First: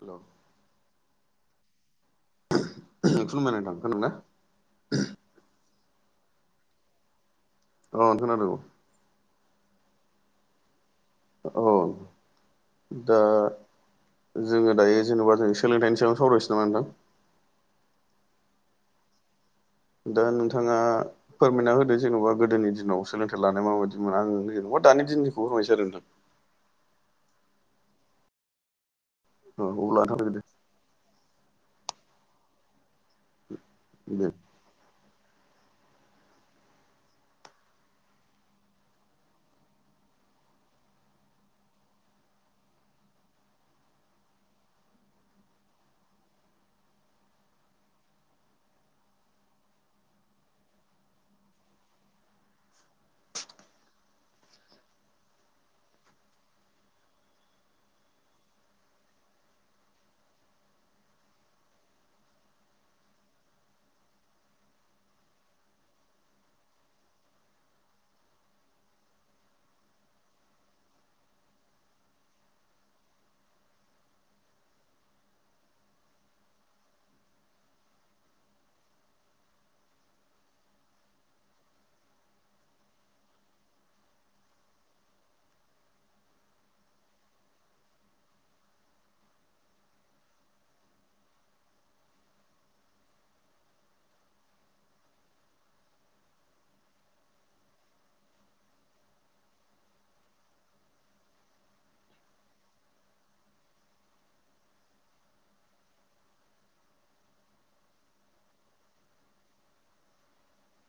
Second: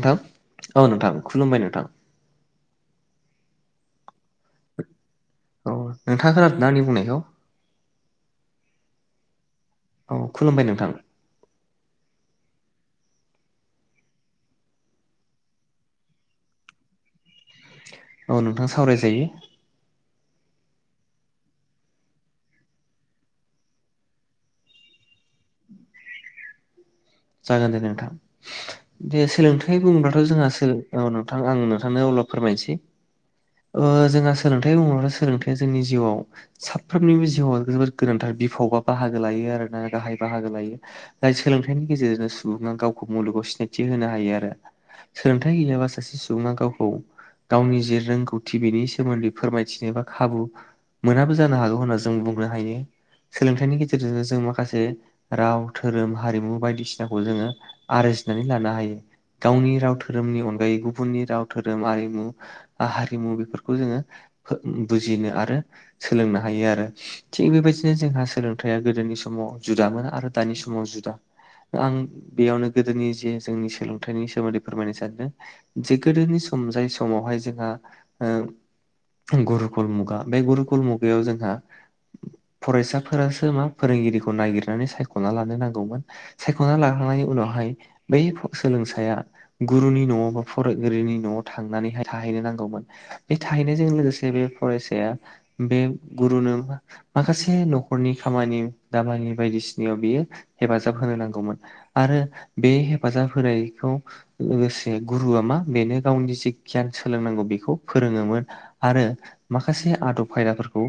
हेल' नोंथां औ नोंथां खुलुमबाय नोंथां खुलुमबाय नोंथां खोनादों ना औ नोंथाङा खोनादोंना आंनि बुंनायखौ अ खोनादों औ औ खुलुमबाय नोंथां औ दा जोङो दायो जेनेबा जों सोलोंथाइनि सायावनो सावरायसै नामा नोंथां औ नोंथां सावरायजायो दा नोंथाङा फोरमायना होदो जेन'बा गोदोनि दिनाव सोलोंथाइ लानाय माबायदिमोन आं जेनेबा दानि दिननिखौ होननायसाय आरो नोंथां जागोन दे नोंथां दे औ सोलोंथाइ अब्ला बुंङोबाथ' थां जोंहा औ नोंथां आं नोंथांनो अब्ला फोरमायनोसै दे जोंहा सोलों थाय बुङोब्ला सोलोंथाया जोंनि जिउआव साफ्रोमनिबो जिउआव जोबोर गोनांथार बिफाव बा बाहागो लायो आरोना गाहाय बाहागो लायो जाय सोलोंथाइनि गेजेरजों सुबुङा गावखौ मुलुगाव सिनायथि होनो हायो आरो सोलोंथाइ गैयाबा सासे सुबुङा गावखौ गावनि जे रोंगौथि बेनि सोमोन्दै फोरमायथियो बा खाबु मोनाबो जानो हागौ होनना जों बुंनो हायो सोलोंथाइनि गेजेरजोंनो जों माखासे राव धोरोम हारिमु बायदि बायदिसिनाखौ जोङो आरजिनानै लानो हायो गावनि राव धोरोमनि अनगायै गुबुननि राव धोरोम आरिमु हारिमु बेफोरखौ जोङो बुजिनो आरो सोलोंनो हायो आरो थिग बेबायदिनो जोंहा सोलोंथाइया गोदोनि समाव जुदामोन आरो दानि समाव जुदा आं बेयावनो गोदोनि जे जोंनि सोलोंथाइनि सोमोन्दै फोरमायनो सानदों जे गोदोनि सम जाय समावहाय जोंहा गुरुखुल मुगा बे गुरुखुल मुगायाव जोंहा फरायसाफोरासो मा फोरोंगिरिखौ नागिरनानै सायख'ना लानो नांगौमोन सायख'ना लाखांनायनि उनावहाय बै सोलोंसाया गुरुनि न'आव बा फरायगिरिनि न'आव थांनानैहाय थाहैनो नांगौमोन बे थाहैनायजों लोगोसे बे फरायसाया बे गुरुनो माखासे न'खरनि खामानि दामानि बायदिसिनायाव बियो हेफाजाब होनो नांगोन आरो बे हेफाजाब होनायखौ लोगोसे गुरुआ मा बेनो गावनि जे गियान सोलोंनांगौ बेखौ फोरोङोमोन आरो माखासे आदब खायदाफोरखौ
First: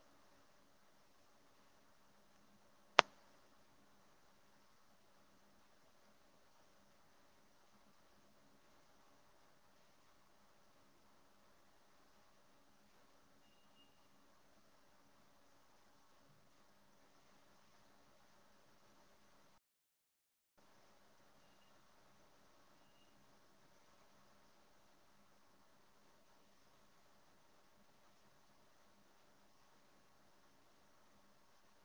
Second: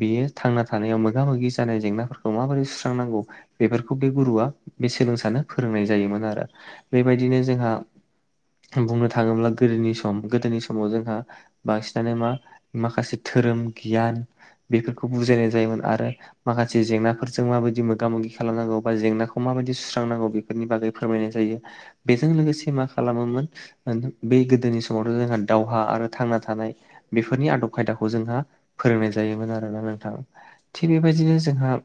बेयो थांना थानायाव मोगा मोगि जानाय जेंनाफोरखौ माबोरै सुस्रांनांगौ बेफोरखौ बे गुरुआ बे सोलोंसानो फोरोंनाय जायोमोन आरो बेबायदिनो जोंहा बुंनो थाङोब्ला गोदोनि सम गोदोनि समाव जोंहा बांसिनानो मा माखासे धोरोम गियान बेफोरखौ बुजायनाय जायोमोन आरो माखासे जेंनाफोरजों माबायदि मोगा मोगि खालामनांगौ बा जेंना खौ माबायदि सुस्रांनांगौ बेफोरनि बागै फोरमायनाय जायो बेजों लोगोसे मा खालामोमोन बे गोदोनि समावथ' जोंहा दावहा आरो थांना थानाय बेफोरनि आदब खायदाखौ जोंहा फोरोंनाय जायोमोन आरोना नोंथां थिग बेबायदिनो जोंहा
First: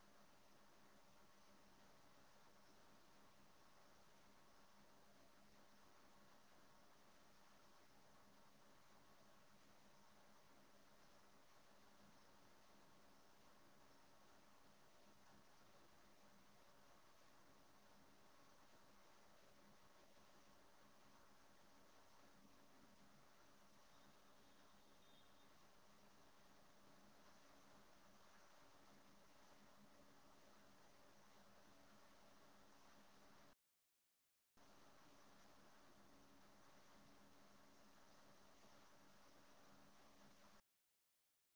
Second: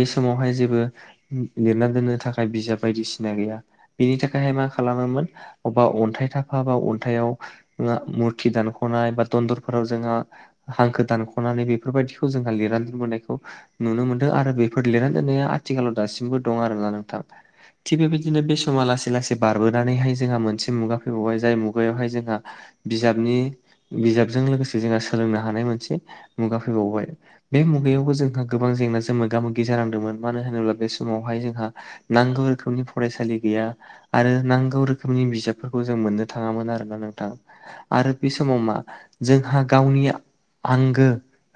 बे समावहाय जेबो लिरना दोननो थाखाय बिजाब बायदिसिना गैया बिनि थाखायहाय मा खालामोमोन अबेबा अन्थाइ थाफा बा अन्थायाव जोंहा मुर्थि दानख'नाय बा दन्दरफोराव जोंहा हांखो दानख'नानै बेफोरबायदिखौ जोंहा लिरनानै दोनबोनायखौ नुनो मोनदों आरो बेफोर लिरना दोननाया आथिखालाव दासिमबो दं आरोना नोंथां थिग बेबायदिनो बे समा लासै लासै बारबोनानैहाय जोंहा मोनसे मुगा फैबावबाय जाय मुगायावहाय जोंहा बिजाबनि बिजाबजों लोगोसे जोंहा सोलोंनो हानाय मोनसे मुगा फैबावबाय। बे मुगायावबो जोंहा गोबां जेंनाजों मोगा मोगि जानांदोंमोन मानो होनोब्ला बे समावहाय जोंहा नांगौ रोखोमनि फरायसालि गैया आरो नांगौ रोखोमनि बिजाबफोरखौ जों मोननो थाङामोन आरोना नोंथां। आरो बे समाव मा जोंहा गावनि आंगो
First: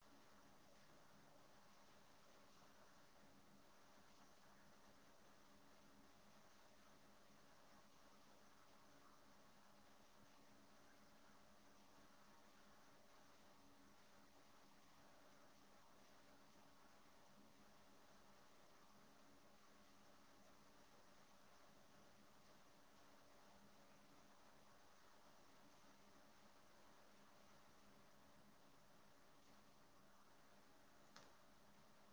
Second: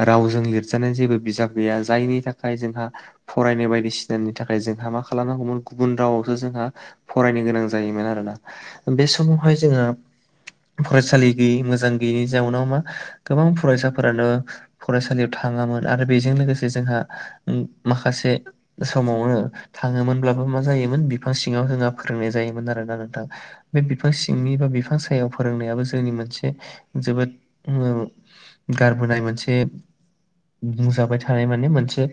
रावजों लिरजानाय जेबो बिजाब गैया जायनि थाखाय जोंहा फरायनाय बायदिसि जोंनि थाखाय जोंहा मा खालामनांगौमोन गुबुन रावावसो जोंहा फरायनो गोनां जायोमोन आरोना। बे समावहाय जोङो फरायसालि गैयि मोजां गैयैनि जाउनाव मा गोबां फरायसाफोरानो फरायसालियाव थाङामोन आरो बेजों लोगोसे जोंहा उम माखासे समावनो थाङोमोनब्लाबो मा जायोमोन बिफां सिङाव जोंहा फोरोंनाय जायोमोन आरोना नोंथां। बे बिफां सिंनि बा बिफां सायाव फोरोंनायाबो जोंनि मोनसे जोबोद ओ गारबोनाय मोनसे बुंजाबाय थानाय माने मोनसे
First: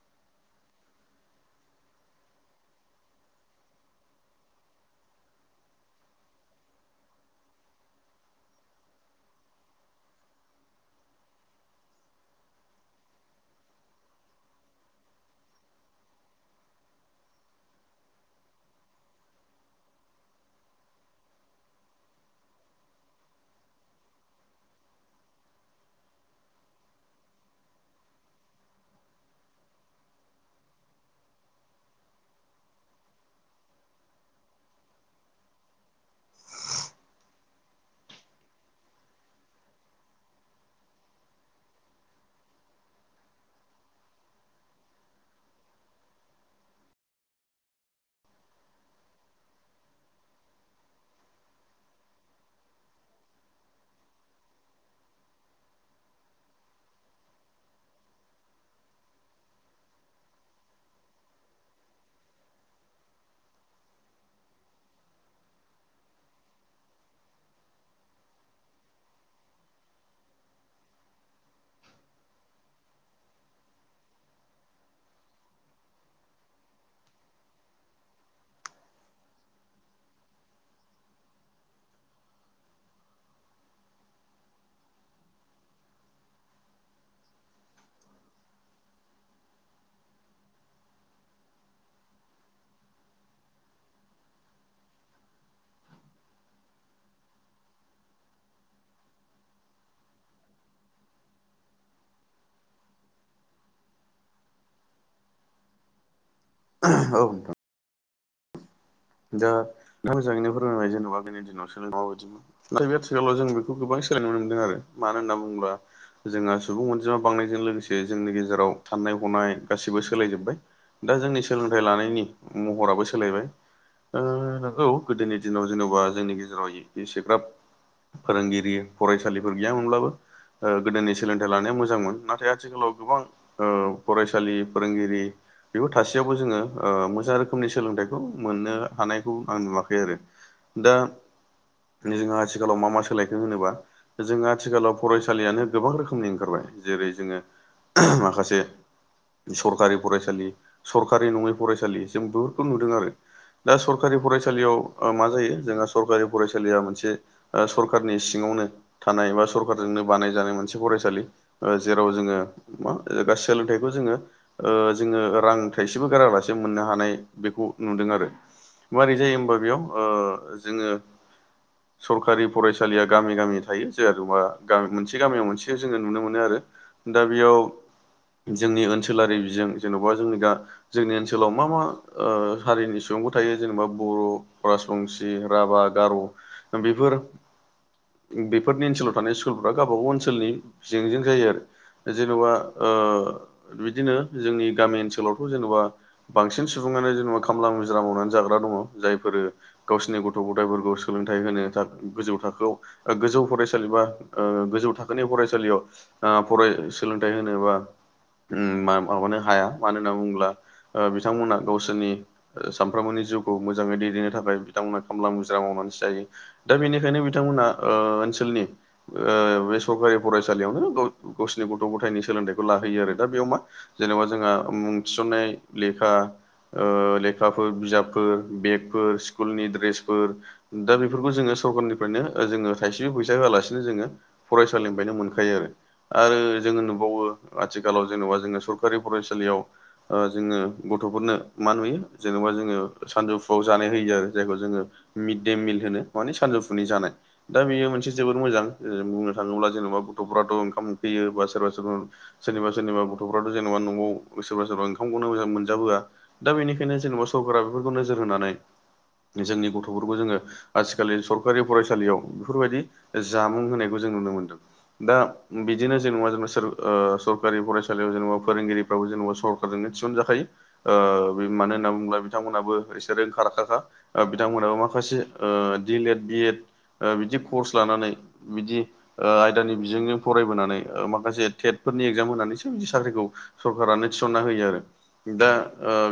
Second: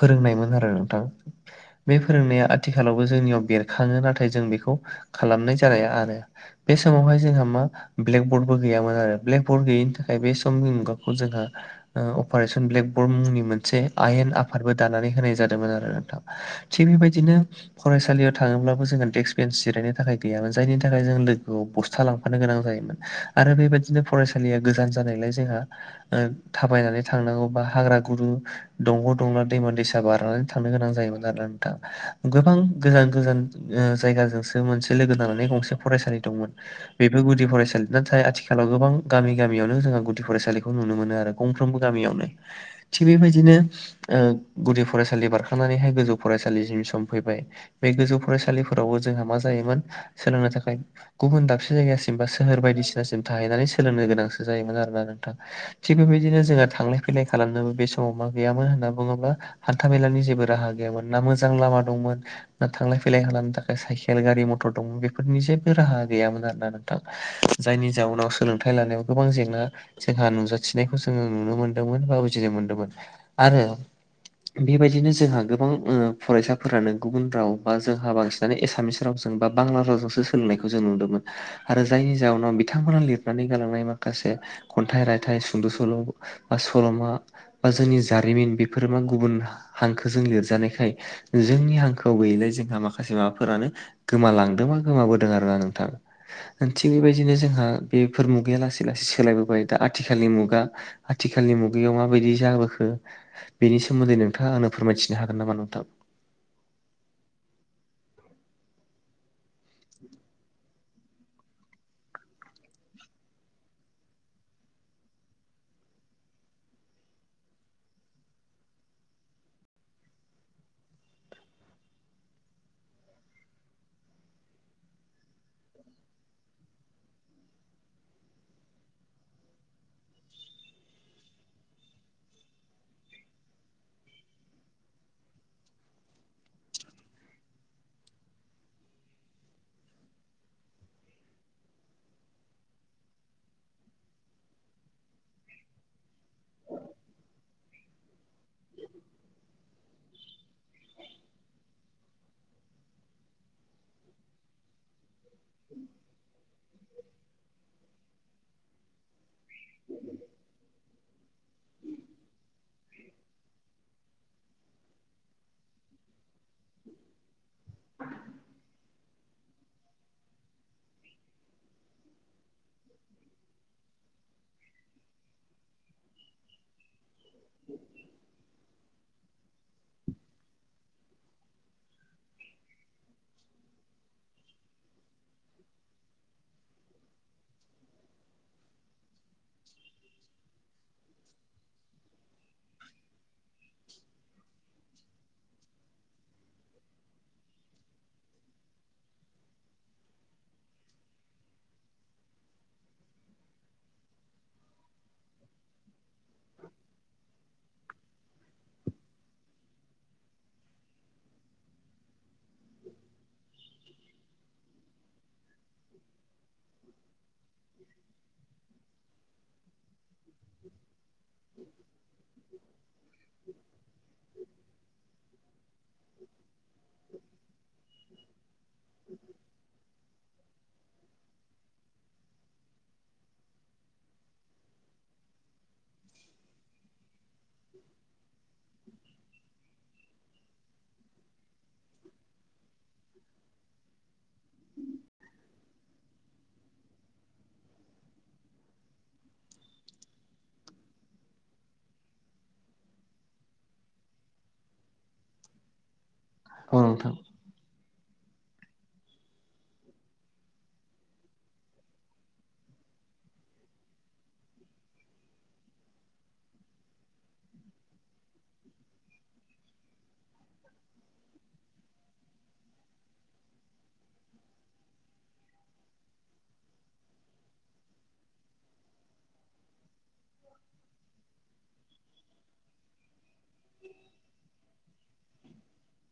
फोरोंनायमोन आरो नोंथां बे फोरोंनाया आथिखालावबो जोंनियाव बेरखाङो नाथाय जों बेखौ खालामनाय जालाया आरो बे समावहाय जोंहा मा ब्लेक बरडबो गैयामोन आरो ब्लेक बर्ड गैयिनि थाखाय बे समनि मुगाखौ जोंहा ओ अपारेशन ब्लेकबर्ड मुंनि मोनसे आयेन आफादबो दानानै होनाय जादोंमोन आरो नोंथां। थिग बेबायदिनो फरायसालियाव थाङोब्लाबो जोङो डेक्क बेन्स जिरायनो थाखाय गैयामोन जायनि थाखाय जों लोगोआव बस्था लांफानो गोनां जायोमोन। आरो बेबायदिनो फरायसालिया गोजान जानायलाय जोंहा ओ थाबायनानै थांनांगौ बा हाग्रा गुरु दंग' दंला दैमा दैसा बारनानै थांनो गोनां जायोमोन आरोना नोंथां। गोबां गोजान गोजान जायगाजोंसो मोनसे लोगो नांनानै गंसे फरायसालि दंमोन। बेबो गुदि फरायसालि नाथाय आथिखालाव गोबां गामि गामियावनो जोंहा गुदि फरायसालिखौ नुनो मोनो आरो। गंफ्रोमबो गामियावनो थिग बेबायदिनो ओ गुदि फरायसालि बार खांनानैहाय गोजौ फरायसालिनि सम फैबाय बे गोजौ फरायसालिफोरावबो जोंहा मा जाहैबाय सोलोंनो थाखाय गुबुन दाबसे जायगासिम बा सोहोर बायदिसिनासिम थाहैनानै सोलोंनो गोनांसो जायोमोन आरोना नोंथां। थिग बेबायदिनो जोंहा थांलाय फैलाय खालामनोबो बे समाव मा गैयामोन होनना बुङोब्ला हान्था मेलानि जे बो राहा गैयामोन ना मोजां लामा दंमोन ना थांलाय फैलाय खालामनो थाखाय साइकेल गारि मथर दं बेफोरनि जेबो राहा गैयामोन आरो ना नों थां जायनि जाउनाव सोलोंथाइ लानायाव गोबां जेंना जोंहा नुजाथिनायखौ जोङो नुनो मोनदोंमोन बा बुजिनो मोनदोंमोन आरो बेबायदिनो जोंहा गोबां फरायसाफोरानो गुबुन राव बा जोंहा बांसिनानो एसामिस रावजों बा बांला रावजोंसो सोलोंनायखौ जों नुदोंमोन आरो जायनि जाउनाव बिथांमोना लिरनानै गालांनाय माखासे खन्थाइ रायथाइ सुंद' सल' बा सल'मा बा जोंनि जारिमिन बेफोर मा गुबुन हांखोजों लिरजानायखाय जोंनि हांखोआव गैयैलाय जोंहा माखासे माबाफोरानो गोमालांदोंबा गोमाबोदों आरोना नोंथां। थिग बेबायदिनो जोंहा बेफोर मुगाया लासै लासै सोलायबोबाय दा आथिखालनि मुगा आथिखालनि मुगायाव माबायदि जाबोखो बेनि सोमोन्दै नों नोंथाङ आं फोरमायथिनो हागोन नामा नोंथां? औ नोंथां। दा नोंथां जाङैनो फोरमोंनाय जेनेबा आगैनि दिनाव सोलों माबायदिमोन बे आथिखालाव जों बेखौ गोबां सोलायनाय ननो मोनदों आरो मानो होनना बुङोब्ला जोंहा सुबुं अनजिमा बांनायजों लोगोसे जोंनि गेजेराव साननाय हनाय गासैबो सोलायजोब्बाय। दा जोंनि सोलोंथाइ लानायनि महराबो सोलायबाय। नंगौ गोदोनि दिनाव जेनेबा जोंनि गेजेराव एसेग्राब फोरोंगिरि फरायसालिफोर गैयामोनब्लाबो ओ गोदोनि सोलोंथाइ लानाया मोजांमोन नाथाय आथिखालाव गोबां ओ फरायसालि फोरोंगिरि बेफोर थासेयावबो जोङो मोजां रोखोमनि सोलोंथाइखौ मोननो हानायखौ आं नुवाखै आरो दा जोङा आथिखालाव मा मा सोलायखो होनोबा जों आथिखालाव फरायसालियानो गोबां रोखोमनि ओंखारबाय जेरै जोङो माखासे सरखारि फरायसालि सरकारि नङै फरायसालि जों बेफोरखौ नुदों आरो। दा सरखारि फरायसालियाव मा जायो जोंहा सरकारि फरायसालिया मोनसे दा सरखारनि सिङावनो थानाय बा सरखारजोंनो बानायजानाय मोनसे फरायसालि ओ जेराव जोङो मा सोलोंथाइखौ जोङो ओ जोङो रां थाइसेबो गारालासे मोननो हानाय बेखौ नुदों आरो। माबारै जायो होमबा बेयाव ओ जोङो सरखारि फरायसालिया गामि गामि थायो जेरैबा गामि मोनसे गामियाव मोनसे जोङो नुनो मोनो आरो। दा बेयाव जोंनि ओनसोल ओनसोलारि बिजों जेनबा जोंनि दा जोंनि ओनसोलाव मा मा ओ हारिनि सुबुंबो थायो जेनेबा बर', राजबंसि, राभा, गार' बेफोर बेफोरनि ओनसोलाव थानाय स्कुलफोरा गावबा गाव ओनसोलनि बिजोंजों जायो आरो। जेनेबा ओ बिदिनो जोंनि गामि ओनसोलावथ' जेनबा बांसिन सुबुङानो जेनेबा खामला हाजिरा मावनानै जाग्रा दङ जायफोर गावसिनि गथ' गथायफोरखौ सोलोंथाइ होनो थाखाय गोजौ थाखोआव गोजौ फरायसालि बा ओ गोजौ थाखोनि फरायसालियाव आ फराय सोलोंथाइ होनोबा उम माबानो हाया मानो होनना बुङोब्ला ओ बिथांमोना गावसोरनि सानफ्रामबोनि जिउखौ मोजाङै दैदेननो थाखाय बिथांमोन खामला मुजिरा मावनानैसो जायो दा बेनिखायनो बिथांमोना ओ ओनसोलनि ओ बेसरकारि फरायसालियावनो गावसिनि गथ' गथायनि सोलोंथाइखौ लाहोयो आरो दा बेयाव मा? जेनेबा जोंहा मुं थिसननाय लेखा ओ ले खाफोर बिजाबफोर बेगफोर स्कुलनि दड्रेसफोर दा बेफोरखौ जोङो सरखारनिफ्रायनो जोङो थाइसेबो फैसा होआलासिनो जोङो फरायसालिनिफ्रायनो मोनखायो आरो। आरो जोङो नुबावो आथिखालाव जेनेबा जोङो सरखारि फरायसालियाव ओ जोङो गथ'फोरनो मा नुयो ओ जेनेबा जोङो सानजौफुआव जानाय होयो आरो जायखौ जोङोबो मिडडे मिल होनो मानानि सानजौफुनि जानाय दा बेयो मोनसे जोबोद मोजां बुंनो थाङोब्ला जेनबा गथ'फ्राथ' ओंखाम उखैयो बा सोरबा सोरबा सोरनिबा सोरनिबा गथ'फ्राथ' जेनेबा न'वाव सोरबा सोरबा ओंखामखौनो मोनजाबोआ दा औ बेनिखायनोथ' नोंथां सरकारा बेफोरखौ नोजोर होनानै जोंनि गथ'फोरखौ जोङो। आजिखालि सरकारि फरायसालियाव बेफोरबायदि जामुं होनायखौ जों नुनो मोनदों। दा बिदिनो जेनेबा जेनेबा ओ सरकारि फरायसालियाव जेनेबा फोरोंगिरि जेनेबा सरखारजोंनो थिसनजाखायो ओ मानो होननानै बिथांमोनहाबो एसे रोंखा राखाखा बिथांमोनाबो माखासे ओ डिइलेएड बि एड बिदि कर्स लानानै बिदि ओ आयदानि बिजोंजों फरायबोनानै माखासे टेटफोरनि एग्जाम होनानै सोर बिदि साख्रिखौ ओ सरखारारानो थिसनना होयो आरो दा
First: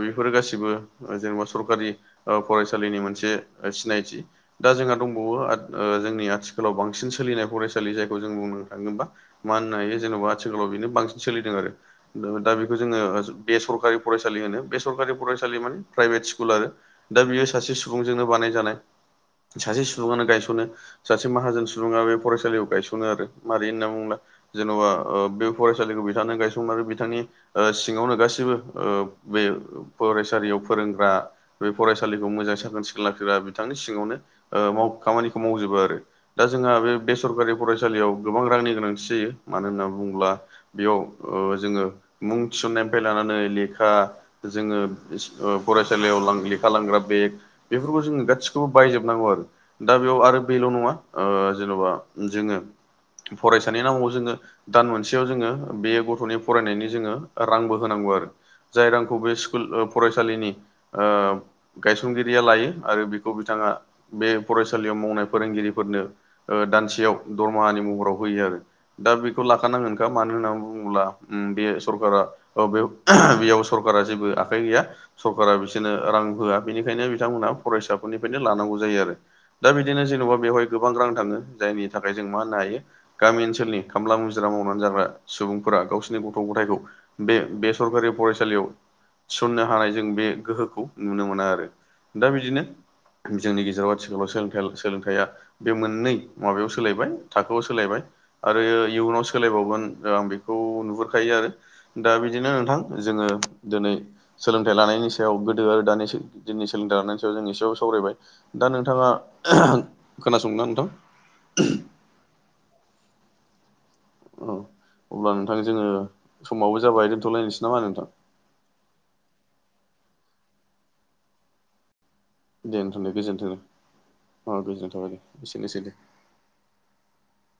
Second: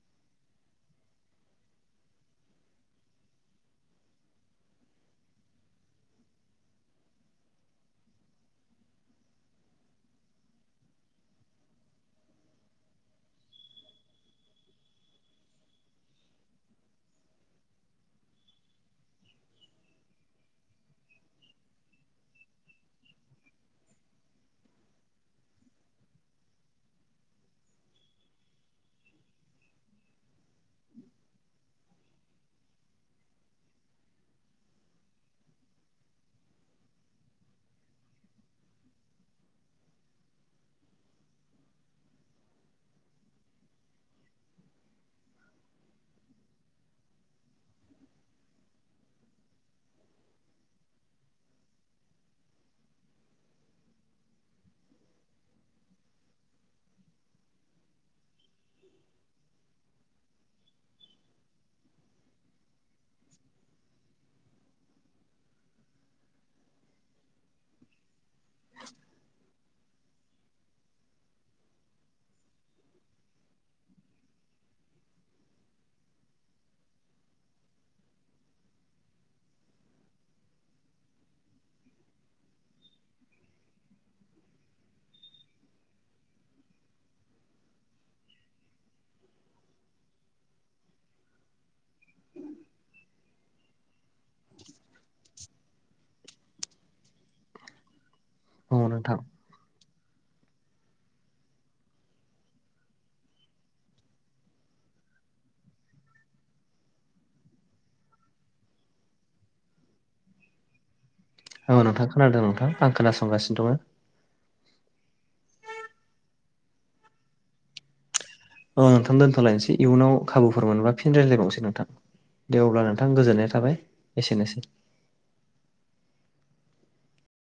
बेफोरो गासिबो ओ जेनेबा सरखारि ओ फरायसालिनि मोनसे सिनायथि। दा जोंहा दंबावो जोंनि आथिखालाव बांसिन सोलिनाय फरायसालि जायखौ जों बुंनो थाङोबा। मा होननो हायो जेनेबा आथिखालाव बेनो बांसिन सोलिदों आरो ना दा बेखौ जोङो बे सरकारि फरायसालि होनो बे सरकारि फरायसालिखौ माने प्राइभेट स्कुल आरो दा बियो सासे सुबुंजोंनो बानायजानाय ओ सासे सुबुङानो गायस'नोनो सासे माहाजोन सुबुङा बे फरायसालियाव गायस'नो आरो मारै होनना बुंङोब्ला जेन'बा बे फरायसालिखौ बिथांनो गायसंङो आरो बिथांनि सिङावनो गाैबो बे फरायसालियाव फोरोंग्रा बे फरायसालिखौ मोजां साखोन सिखोन लाखिग्रा बिथांनि सिङावनो खामानिखौ मावजोबो आरो दा जोंहा बे बेसरकारि फरायसालियाव गोबां रांनि गोनांथि जायो मानो होनना बुङोब्ला। बेयाव जोङो मुं थिसन्नायनिफ्राय लानानै लेखा जोङो फरायसालियाव लेखा लांग्रा बेग बेफोरखौ जोङो गासिखौबो बायजोबो नांगौ आरो दा बेयाव आरो बेल' नङा जेन'बा जोङो फरायसानि नामाव जोङो। दान मोनसेयाव जोङो बे गथ'नि फरायनायनि जोङो रांबो होनांगौ आरो। ओ जाय रांखौ बे स्कुल फरायसालिनि गायसनगिरिया लायो आरो बेखौ बिथाङा ओ बे फरायसालियाव मावनाय फोरोंगिरिफोरनो दानसेयाव दरमाहानि महराव होयो आरो। दा बेखौ लाखानांगोनखा मानो होननानै बुङोब्ला बे सरखा बे बेयाव सरकारा जेबो आखाइ गैया सरकारा बिसोरनो रां होआ बेनिखायनो बिथांमोनहा फरायसाफोरनिफ्रायनो लानांगौ जायो आरो। दा बिदिनो जेन'बा बेवहाय गोबां रां थाङो जायनि थाखाय जों मा होननो हायो। आं मा गामि ओनसोलनि खामला मुजिरा मावनानै जाग्रा सुबुंफोरा गावसिोरनि गथ' गथायखौ बे बे सरकारि फरायसालियाव थिसननो हा हानाय जों बे गोहोखौ नुनो मोनो आरो दा बिदिनो जोंनि गेजेराव आथिखालाव सोलोंथाइया बे मोननै माबायाव सोलायबाय थाखोआव सोलायबाय आरो औ नोंथां इयुनाव सो सोलायबावगोन आं बेखौ नुहुरखायो आरो दा बिदिनो नोंथां जोङो दिनै ओ सोलोंथाइ लानायनि सायाव गोदो आरो दानि दिननि सोलोंथाइ लानायनि सायाव जों एसेबबो सावरायबाय। दा नोंथाङा खोनासंनो ना नोंथां औ नोंथां खोनादों नोंथां आं खोनासंगासिनो दङ। औ अब्ला नोंथां जोङो समावबो जाबाय दोनथ'लायनोसै नामा नोंथां। औ नथां दोनथ'लायनोसै इयुनाव खाबुफोर मोनबा फिन रायज्लायबावनोसै नोंथां। दे अब्ला नोंथां गोजोननाय थाबाय एसेनोसै। औ गोजोननाय थाबाय दे। एसेनोसै दे।